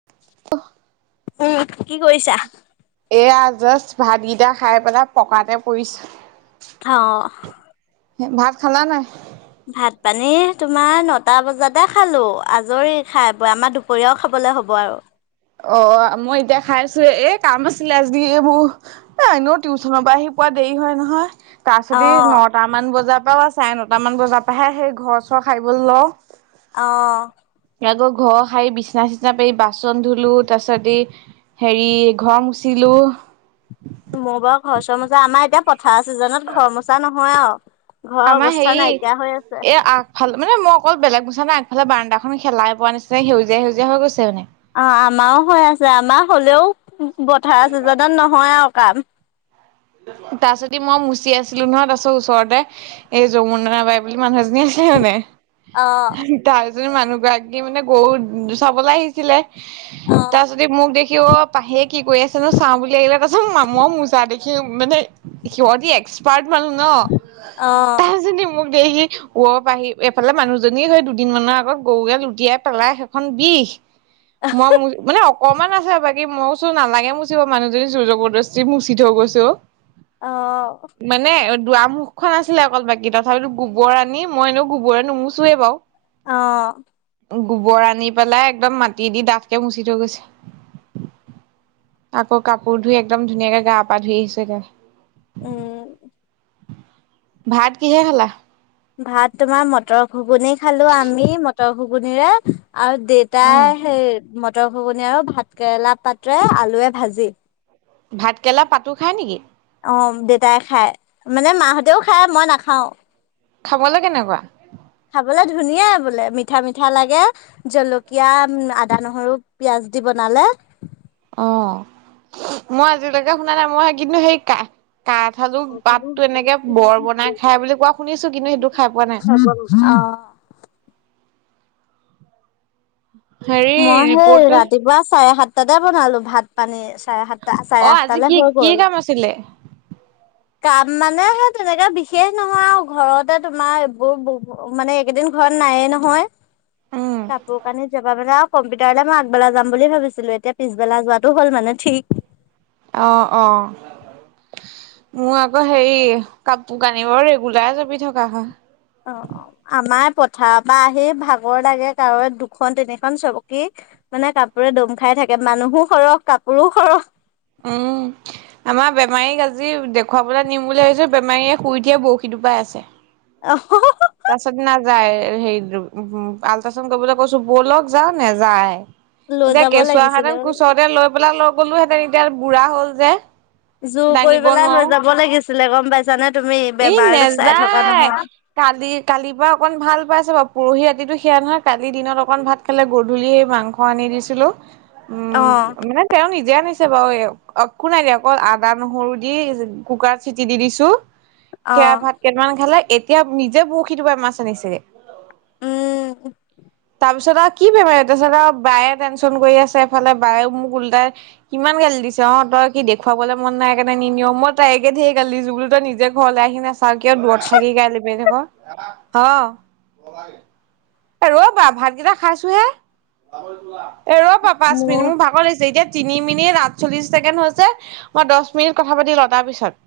[unintelligible] উম, কি কৰিছা? এইয়া জাষ্ট ভাতকিটা খাই পেলাই পকাতে পৰিছো। অ। ভাত খালা নাই? ভাত-পানী তোমাৰ নটা বজাতে খালো। আজৰি খাই-বৈ আমাৰ দুপ পৰীয়াও খাবলে হ'ব আৰু। অ মই এতিয়া খাইছোহে। এ কাম আছিলে আজি এইবোৰ এ এনেও টিউচনৰ পৰা আহি পোৱা দেৰি হয় নহয়। তাক যদি অ', ন টামান বজাৰ পৰাও চাৰে নটাামান বজাৰ পৰাহে সেই ঘৰ চৰ খাইবলে লওঁ। অ। এতিয়া তোৰ ঘৰ সাৰি বিচনা-চিচনা পাৰি বাচন ধু লো তাৰ পাছতি হেৰি ঘৰ মুচিলো। মই বাৰু ঘৰ চৰ মুচা আমাৰ এতিয়া পথাৰ চিজনত ঘৰ মোচা নহয় আৰু ঘৰৰ অৱস্থা নাইকিয়া হৈ আছে। ভাল মানে মই অকল বেলেগ মুছা নাই আগফালে বাৰান্দা হেলাই পোৱা নিচিনা সেউজীয়া সেউজীয়া হৈ গৈছে মানে। অহ, আমাৰো হৈ আছে। আমাৰ হলেও পথাৰ চিজেনত নহয় আৰু কাম। তাৰছদি মই মুচি আছিলো নহয়, তাৰছত ওচৰতে এই যৌমুনা বাই বুলি মানুহ এজনী আছিলে মানে অ', তাৰপিছত মানুহ গৰাকী মানে গৰু চাবলে আহিছিলে অ', তাৰপিছত সি মোক দেখি অ পাহিয়ে কি কৰি আছে নো চাওঁ বুলি আহিলে তাৰপিছত মামু মোজা দেখ সি মানে সিহঁতি এক্সপাৰ্ট মানুহ ন? অ', তাই যদি মোক দে কুপা আহি এইফালে মানুহজনী সেই দুদিনমানৰ আগত গৰু গাই উটিয়াই পেলাই সেইখন বিষ। মই মুই মানে অকমান আছে বাকী মই কৈছো নালাগে মুচিব। মানুহজনী জোৰ জবৰদস্তি মুচি থৈ গৈছে অ। অহ। মানে দুৱাৰ মুখখন আছিলে অকল বাকী দখৰ গোবৰ আনি মইনো গোবৰে নুমোচোয়ে বাৰু অহ। গোবৰ আনি পেলাই একদম মাটি দি ডাঠকে মুচি থৈ গৈছে। আকৌ কাপোৰ ধুই একদম ধুনীয়াকে গা পা ধুই আহিছেগৈ। উম। ভাত কিহে খালা? ভাত তোমাৰ মটৰ ঘুগুনি খালোঁ আমি, মটৰ ঘুগুনিৰে আৰু উম তাই সেই মটৰ ঘুগুনি আৰু ভাত কেৰেলা পাতে আলুৱে ভাজি। ভাতকেৰেলা পাতো খায় নেকি? অহ, দেতাই খায়। মানে মাহঁতেও খায় মই নাখাওঁ। খাবলৈ কেনেকুৱা? খাবলে ধুনীয়াই বোলে। মিঠা মিঠা লাগে। জলকীয়া, আদা, নহৰু পিয়াঁজ দি বনালে। অ মই আজিলৈকে শুনা নাই। মই কিন্তু সেই কা কাঠ আলু পাতটো এনেকে বৰ বনাই খাই বুলি কোৱা শুনিছোঁ। কিন্তু সেইটো খাই পোৱা নাই। অহ হেৰি মই সেই ৰিপৰ্টটো ৰাতিপুৱা চাৰে সাতটাতে বনালো ভাত পানী চাৰে সাত অ আজি কি, কি কাম আছিলে কাম মানে সেই তেনেকে বিশেষ নহয় আৰু ঘৰতে তোমাৰ এইবোৰ বহু মানে এইকেইদিন ঘৰত নায়ে নহয়, উম কাপোৰ কানি জপা মেলা কম্পিউটাৰলৈ মই আগবেলা যাম বুলি ভাবিছিলোঁ। এতিয়া পিছেলা যোৱাটো হল মানে ঠিক অহ অহ। মোৰ আকৌ হেৰি, কাপোৰ কানিবোৰ ৰেগুলাৰ জাপি থকা হয়। অহ অহ, আমাৰ পথাৰৰ পৰা আহি ভাগৰ লাগে কাৰণ দুখন তিনিখন চকি মানে কাপোৰে দম খাই থাকে। মানুহো সৰহ, কাপোৰো সৰহ। উম। আমাৰ বেমাৰীক আজি দেখুৱাবলৈ নিম বুলি ভাবিছোঁ। বেমাৰীয়ে শুই উঠিয়ে বৰশী টুপাই আছে। আহ হ হ তাৰ পিছত নাযায়। হেৰিটো, আল্ট্ৰাচাউড কৰিবলৈ কৈছোঁ। বলক যাওঁ, নেযাই। লৈ এতিয়া যাব লাগিছিলে কেঁচুৱাহেতেন কুচতে লৈ পেলাই লৈ গলোতেন, এতিয়া বুঢ়া হ'ল যে। জোৰ কৰি দাঙিব পেলাই লৈ নোৱাৰো। যাব লাগিছিলে গম পাইছানে তুমি, ই বেমাৰ চাই থকা নেযায়। নহয়। কালি কালিৰ পৰা অকণ ভাল পাইছে বাৰু পৰহি ৰাতিটো সেয়া নহয় কালিৰ দিনত অকণ ভাত সিফালে গধূলি মাংস আনি দিছিলোঁ। উম অ মানে তেওঁ নিজে আনিছে বাৰু একো নাই দিয়া। অকল আদা নহৰু দি কুকাৰত চিটি দি দিছোঁ। অ সেয়া ভাত কেইটামান খালে, এতিয়া নিজে বৰশি টুপাই মাছ আনিছেগে। উম। তাৰপিছত আৰু কি বেমাৰী তাৰপিছত আৰু বায়ে টেনচন কৰি আছে, এফালে বায়ে মোক ওল্টাই কিমান গালি দিছে। অ, তই কি দেখুৱাবলে মন নাই কাৰণে নিনিয়, তাইক একে লেঠাই গালি দিছোঁ। বুলো তই নিজ ঘৰলে আহি নেচায় চাও কিয় দূৰত থাকি গালি পাই থাক? অ এ ৰবা ভাতকেইটা খাইছোহে, এ ৰবা পাঁচ মোৰ মিনিট মোক ভাগৰ লাগিছে এতিয়া তিনি মিনিট আঠচল্লিশ ছেকেণ্ড হৈছে, মই দহ মিনিট কথা পাতি লও তাৰ পিছত।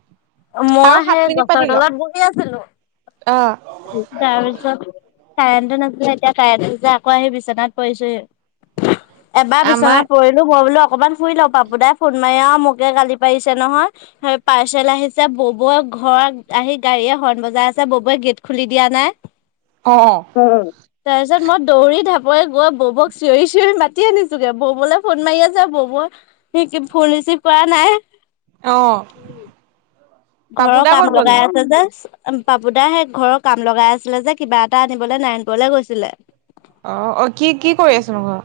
আৰু মই সাত সেই গছৰ তলত বহি আছিলোঁ। অহ তাৰ পিছত কাৰেণ্টটো নাছিলে। এতিয়া কাৰেণ্টটো যে আকৌ আহি বিচনাত পৰিছোহি। এবাৰ আমাৰ বিচনাত পৰি মই বোলো অকমান শুই লওঁ পাপু দাই ফোন মাৰি আৰু মোকে গালি পাৰিছে নহয়। হয় পাৰ্চেল আহিছে বব'ই ঘৰ আহি গাড়ীয়ে হৰ্ণ বজাইআছে, আছে বব'ই গেট খুলি দিয়া নাই। অহ। উম তাৰপিছত মই দৌৰি ঢাপৰি গৈ বৌবক চঞৰি চিঞৰি মাতি আনিছোগে। ববলে ফোন মাৰি আছে বব'ই সি কি ফুন ৰিচিভ কৰা নাই? অহ। উম। ঘৰৰ কাম লগাই আছে যে। পাপু দা সেই ঘৰৰ কাম লগাই আছিলে যে, কিবা এটা আনিবলৈ নাৰায়ণপুৰলৈ গৈছিলে। অ অ কি কি কৰি আছে নো ঘৰ?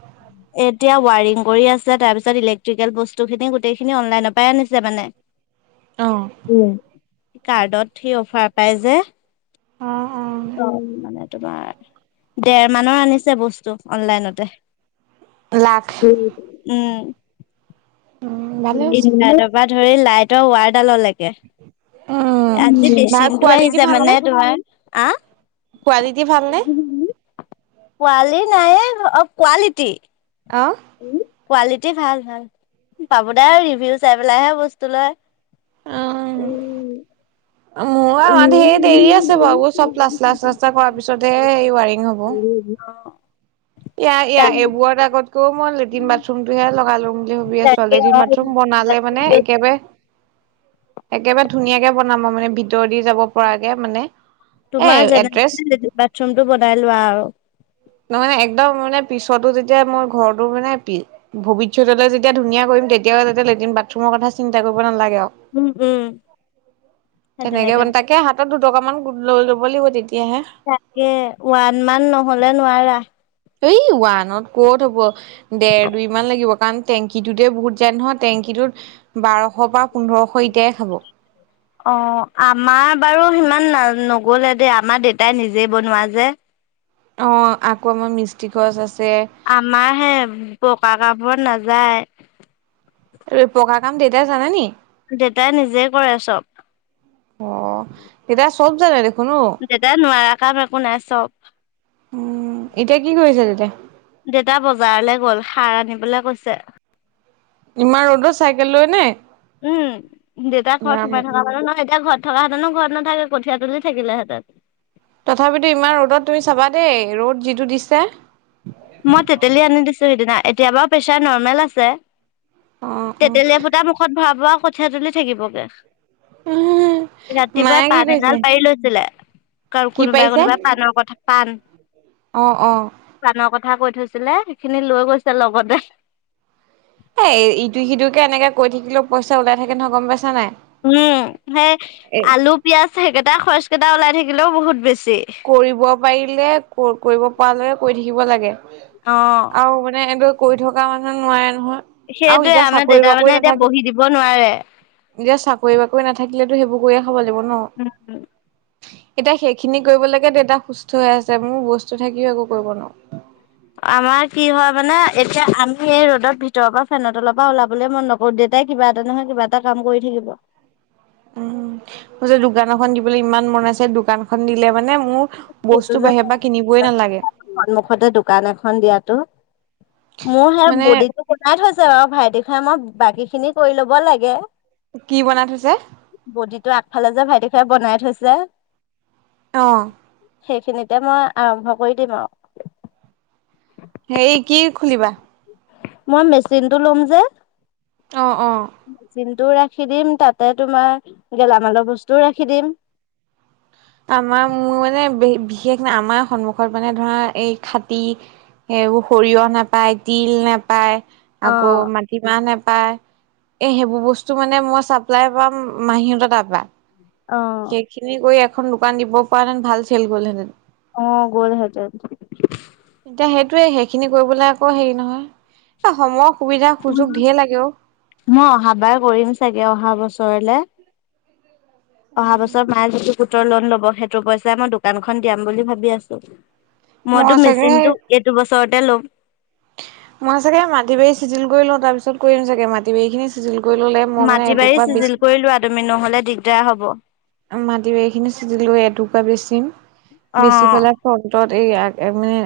এতিয়া ৱায়াৰিং কৰি আছে, তাৰপিছত ইলেক্ট্ৰিকেল বস্তুখিনি গোটেইখিনি অনলাইনৰ পৰাই আনিছে মানে। অহ। উম, কাৰ্টত সি অফাৰ পাই যে। অ মানে তোমাৰ দেৰ মানৰ আনিছে বস্তু অনলাইনতে। লাখ উম,। উম, ভালে হৈছে ইনভাটাৰ পৰা ধৰি লাইটৰ ৱাৰডালৰ লেক কে। উম, আজি ভাল বেচিনটো কোৱালিটি আহিছে মানে ভালনে? তোমাৰ। কোৱালিটি ভালনে আহ পোৱালি নাই, অ কোৱালিটি? অঁহ,। উ কোৱালিটি ভাল, ভাল। পাব দাই ৰিভিউ চাই পেলাই হে বস্তু লয়। [unintelligible] মোৰ উম। আমাৰ সে ধেৰ দেৰি আছে বাৰু চব প্লাষ্টাৰ, শ্লাষ্টাৰ কৰাৰ পিছতহে হ ৱাৰিং হ'ব। উম, অহ। এয়া এয়া এইবোৰ আগতকৈও মই লেট্ৰিন বাথৰুম টোহে লগাই লম ভাবিআছো, ছোৱালি লেটিন-বাথৰুম বনালে মানে একেবাৰে একেবাৰে ধুনীয়াকে বনাম মানে ভিতৰেদি যাব পৰাকে মানে। এ তোমাৰ যেনে এড্ৰেছ তেনে লেটিন বাথৰুমটো বনাই লোৱা আৰু। নহয় মানে একদম মানে পিছতো যেতিয়া মোৰ ঘৰটো মানে পি ভৱিষ্যতলৈ যেতিয়া ধুনীয়া কৰিম, তেতিয়া হে যাতে লেট্ৰিন বাথৰুমৰ কথা চিন্তা কৰিব নালাগে আৰু। উম উম তেনেকে বন তাকে হাত হাত'ত দুটকা মান গোট লৈ ল'ব লাগিব তেতিয়াহে। তাকে ওৱান মান নহলে নোৱাৰা। এই ওৱানত কত হব, দেৰ দুই মান লাগিব কাৰণ, টেংকিটোতে বহুত যায় নহয়। টেংকিটোত বাৰশ বা পোন্ধৰশ এতিয়াই খাব। অঁ আমাৰ বাৰু সিমান নগ'লে দেই। আমাৰ দেউতাই নিজেই বনোৱা যে। অঁ আকৌ আমাৰ মিষ্টি খৰছ আছে। আমাৰ হে বকা কাপোৰ নাযায়। পকা কাম দেটাই জানেনি? দেউতাই নিজে কৰে চব। অ দেতাই চব জানে দেখোন। অ দেতাই নোৱাৰা কাম একো নাই চব, উম এতিয়া কি কৰিছে দেউতাই দেউতা বজাৰলৈ গ'ল সাৰ আনিবলে গৈছে। ইমান ৰ'দত চাইকেল লৈ নে? উম দেউতাৰ ঘৰত ৰাম সোমাই থকা মানুহ নহয়, এতিয়া ঘৰত থকা হেঁতেনো ঘৰত নাথাকে, কঠীয়া তুলি থাকিলেঁতেন। তথাপিতো ইমান ৰ'দত তুমি চাবা দেই, ৰ'দ যিটো দিছে। মই তেতেলী আনি দিছো সিদিনা, এতিয়া বাৰু প্ৰেছাৰ নৰ্মেল আছে। অ অ তেতেলীয়া এফুটা মুখত ভৰা ব আৰু কঠীয়া তোলি থাকিবগে। ৰাতিপুৱা মায়ে কি পাণ কৈছে এডাল পাৰি লৈছিলে কাৰ কি কোনোবাই পাৰিছে কোনোবা পাণৰ কথা পান। অ - অ, পাণৰ কথা কৈ থৈছিলে সেইখিনি লৈ গৈছে লগতে। এ ইটো সিটো কে এনেকে কৈ থাকিলো পইচা ওলাই থাকে নহয় গম পাইছা নাই। উম সেই এ আলু পিয়াজ সেইকেইটা খৰচ কেইটা ওলাই থাকিলেও বহুত বেছি। কৰিব পাৰিলে কৰিব পৰালৈকে কৰি থাকিব লাগে। অ আৰু মানে এটো কৰি থকা মানুহে নোৱাৰে নহয়। আৰু সেইটোয়ে এতিয়া আমাৰ চাকৰি দেতা বাকৰি মানে এতিয়া নাথাকে বহি দিব নোৱাৰে। এতিয়া চাকৰি বাকৰি নাথাকিলেতো সেইবোৰ কৰিয়ে খাব লাগিব ন। এতিয়া সেইখিনি কৰিবলৈকে দেউতা সুস্থ হৈ আছে মোৰ বস্তু থাকিও একো কৰিব নোৱাৰো। আমাৰ কি হয় মানে এতিয়া আমি এই ৰ'দত ভিতৰৰ পৰা ফেনত তলৰ পৰা ওলাবলৈ মন নকো ব দেতাই কিবা এটা নহয় কিবা এটা কাম কৰি থাকিব। উ মোৰ যে দোকান এখন দিবলৈ ইমান মন আছে দোকানখন দিলে মানে মো সেইটো বস্তু যে বাহিৰ পৰা কিনিবই নালাগে। সন্মুখতে দোকান এখন দিয়াতো মোৰ সেই মানে বডিটো গলাই থৈছে। ছে বাৰু ভাইটি খাই মই বাকী খিনি কৰি ল'ব লাগে। কি বনাই থৈছে বডিটো আগফালে যে ভাইটি খুৰাই বনাই থৈছে৷ অ। সেইখিনিতে মই আৰম্ভ কৰি দিম আৰু৷ সেই কি খোলিবা? মই মেচিনতটো ল'ম যে। অ-অ, মেচিনটোও ৰাখি দিম তাতে তোমাৰ গেলামালৰ বস্তুও ৰাখি দিম। আমাৰ মোৰ মানে বিশেষ ন আমাৰ সন্মুখত মানে ধৰা এই খাটি সেইবোৰ সৰিয়হ নাপায় তিল নাপায় অ আকৌ মাত টিমাহ নেপায় এ সেইবোৰ বস্তু মানে মই চাপ্লাই পাম মাহী হতৰ তাৰপা। অ, সেইখিনি কৰি এখন দোকান দিব পৰা হেঁতেন ভাল চেল গল হেতেন। অ গোল হয় যায়। এতিয়া সেইটোয়ে সেইখিনি কৰিবলৈ আকৌ হেৰি নহয় এ সময়ৰ সুবিধা সুযোগ ধেই লাগে অ। মই অহা বাৰ কৰিম চাগে অহা বছৰলে৷ অহা বছৰ মায়ে যিটো গোটৰ লোন লব সেইটো পইচাই মই দোকানখন দিয়াম বুলি ভাবি আছো৷ মইতো মই চাগে সেই মেচিনতটো এইটো বছৰতে ল'ম৷ মই চাগে মাটি বাৰী চিজিল কৰি লওঁ তাৰ পিছত কৰিম চাগে মা মাটিবাৰী খিনি চিজিল কৰি ল'লে মই মানে মাটি বাৰী এটকুৰা চিজিল বেচি কৰি লোৱা তুমি নহ'লে দিগদাৰ হ'ব৷ মাটি বাৰী খিনি চিজিল কৰি এটুকুৰা বেচিম বেছি অ', পেলাই ফ্ৰন্টত এই [unintelligible] মানে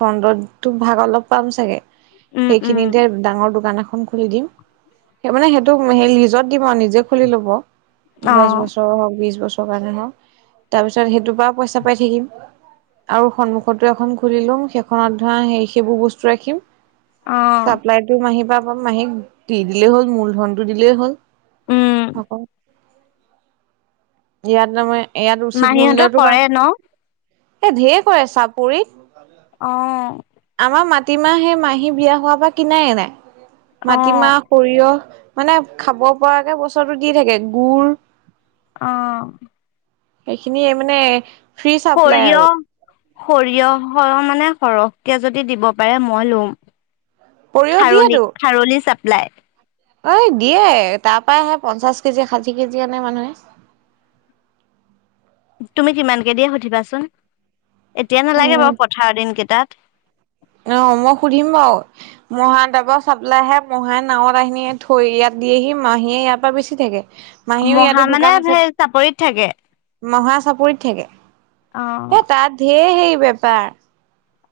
ফ্ৰন্টত তোক ভাগ অলপ পাম চাগে উম, উম, সেইখিনিত তে ডাঙৰ দোকান এখন খুলি দিম। সেই মানে সেইটোক সেই লিজত দিব নিজে খুলি লব দছ অ', বছৰ হ'ক বিছ বছৰ কাৰণে হও তাৰ পিছত সেইটোৰ পা পইচা পাই থাকিম। আৰু সন্মুখৰতো এখন খুলি লম সেইখনত ধৰা সেই সেইবোৰ বস্তু ৰাখিম। অ', চাপ্লাই টো মাহীৰ পৰা পাম মাহীক দি দিলেই হ'ল মূলধনতটো দিলেই উম। হ'ল৷ আকৌ [unintelligible] ইয়াত তাৰমানে ইয়াত উচিত মাহীহঁতৰ মূল্যটো পাম কৰে ন? এ ঢেৰ কৰে চাপৰিত৷ অ আমাৰ মাটিমাহ সেই মাহী বিয়া হোৱাৰ পৰা কিনাই এ নাই অ', মাটিমাহ সৰিয়হ মানে খাব পৰাকে বছৰটো দি থাকে গুৰ অ', সেইখিনিয়ে মানে ফ্ৰী চাপ্লাই আৰু সৰিয়হ- সৰিয়হৰ মানে সৰহকে যদি দিব পাৰে মই লোঁম। সৰিয়হ খাৰলি - খাৰলি চাপ্লাই। অই, দিয়ে তাৰ পা আহে পঞ্চাশ কেজি, ষাঠি কেজি আনে মানুহে। তুমি কিমানকে দিয়ে সুধিবাচোন এতিয়া নালাগে উম বাৰু পথাৰৰ দিন কেইটা অ, মই সুধিম বাওঁ। মহান তাৰপা চাপলাইহে মহান নাৱত আহিনি থৈ ইয়াত দিয়েহি মাহীয়ে ইয়াৰ পা বেচি থাকে। মাহীও মহা ইয়াতো মানে দোকান আছে সেই চাপৰিত থাকে। মহা চাপৰিত থাকে। অ', এ তাত ঢেৰ হেই বেপাৰ,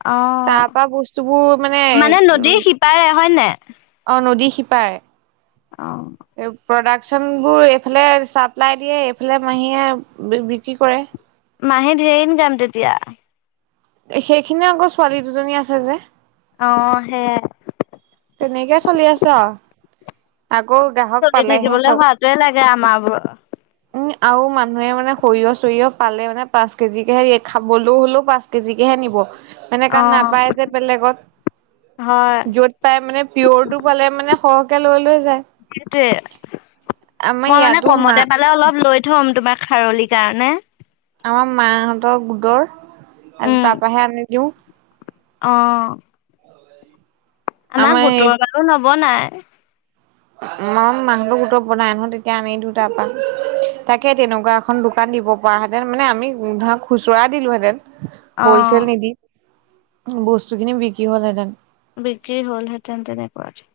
অ', পোৱা বস্তুবোৰ মানে উ তাৰে হয়নে? অ, নদী সিপাৰে। অ', এই প্ৰডাকশ্যনবোৰ এইফালে ছাপ্লাই দিয়ে এইফালে মাহীয়ে বিক্ৰী কৰে। মাহী ধেৰ ইনকাম তেতিয়া। এ সেইখিনি আকৌ ছোৱালী দুজনী আছে যে। অ, সেয়াই। তেনেকে চলি আছোঁ আও। আকৌ গ্ৰাহক চলি পালেহে থাকিবলৈ চব হোৱাটোৱে লাগে আমাৰবোৰৰ উম, আৰু মানুহে মানে সৰিয়হ -চৰিয়হ পালে মানে পাঁচ কেজিকে হে দিয়ে খাবলৈও হ'লেও পাঁচ কেজিকেহে নিব সেনেকা অ', নাপায় যে হয় বেলেগত য'ত প্ৰাই মানে পিয়ৰ টো পালে মানে সৰহকে লৈ- লৈ যায়। সেটোৱে আমাৰ মই মানে ইয়াতো মা কমতে পালে অলপ লৈ থ'ম তোমাৰ খাৰলি কাৰণে। আমাৰ মাহঁতৰ গোদৰ [unintelligible] উম, তাৰপাহে আনি দিওঁ। অ', আমাৰ গোটৰ বাৰো নব নাই। মই মাংস [unintelligible] বনাই আনো তেতিয়া আনি দিও তাৰ পা। তাকে তেনেকুৱা এখন দোকান দিব পৰা হেতেন মানে আমি ধৰক খুচুৰা দিলোঁহেতেন। হ'লচেল অ', নিদি বস্তুখিনি বিক্ৰী হ'লহেতেন। বিক্ৰী হ'লহেঁতেন তেনেকুৱাতে।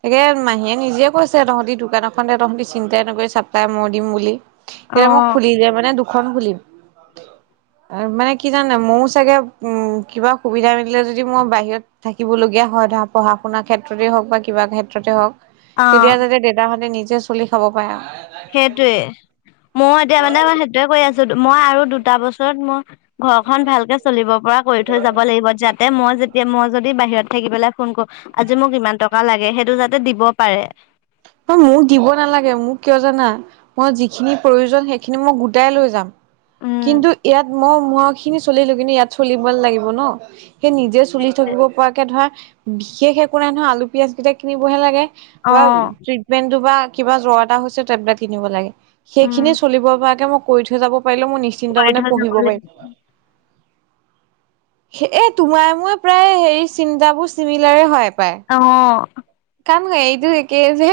তাকে মাহীয়ে নিজে কৈছে তহঁতি দোকান এখন দে তহঁতি চিন্তাই নকৰবি চাপলাই মই দিম বুলি। এতিয়া মই অ', খুলিলে মানে দুখন খুলিম। মানে কি জানে ময়ো চাগে উম কিবা সুবিধা মিলিলে যদি মই বাহিৰত থাকিবলগীয়া হয় ধৰা পঢ়া- শুনাৰ ক্ষেত্ৰতেই হওক বা কিবা ক্ষেত্ৰতে হওঁক তেতিয়া অ', যাতে দেউতাহঁতে নিজে চলি খাব পাৰা। সেইটোৱে মই এতিয়া মানেই সেইটোয়ে কৈ আছো মই আৰু দুটা বছৰত মই ঘৰখন ভালকে চলিব পৰা কৰি থৈ যাব লাগিব যাতে মই যেতিয়া মই যদি বাহিৰত থাকি পেলাই ফোন কৌ আজি মোক ইমান টকা লাগে সেইটো যাতে দিব পাৰে অ মোক দিব নালাগে মোক কিয় জানা মই যিখিনি প্ৰয়োজন সেইখিনি মই গোটাই লৈ যাম উম কিন্তু ইয়াত মই ম খিনি চলিলো কিন্তু ইয়াত চলিব লাগিব ন, সেই নিজে চলি থাকিব পৰাকে ধৰ বিশেষ একো নাই নহয় আলু, পিয়াজ কেইটা কিনিবহে লাগে অ বা টিপমেণ্টতু পা কিবা জৰ এটা হৈছে টেবলেট কিনিব লাগে। উম সেইখিনিয়ে চলিব পৰাকে মই কৰি থৈ যাব পাৰিলো মই নিশ্চিন্ত কৰি মানে থৈ যাব পঢ়িব পাৰিম লাগিব [inaudible] এ তোমাৰ মই প্ৰায় হে চিন্তাবোৰ চিমিলাৰে হয় পায় অ কান ক এইটো একেই যে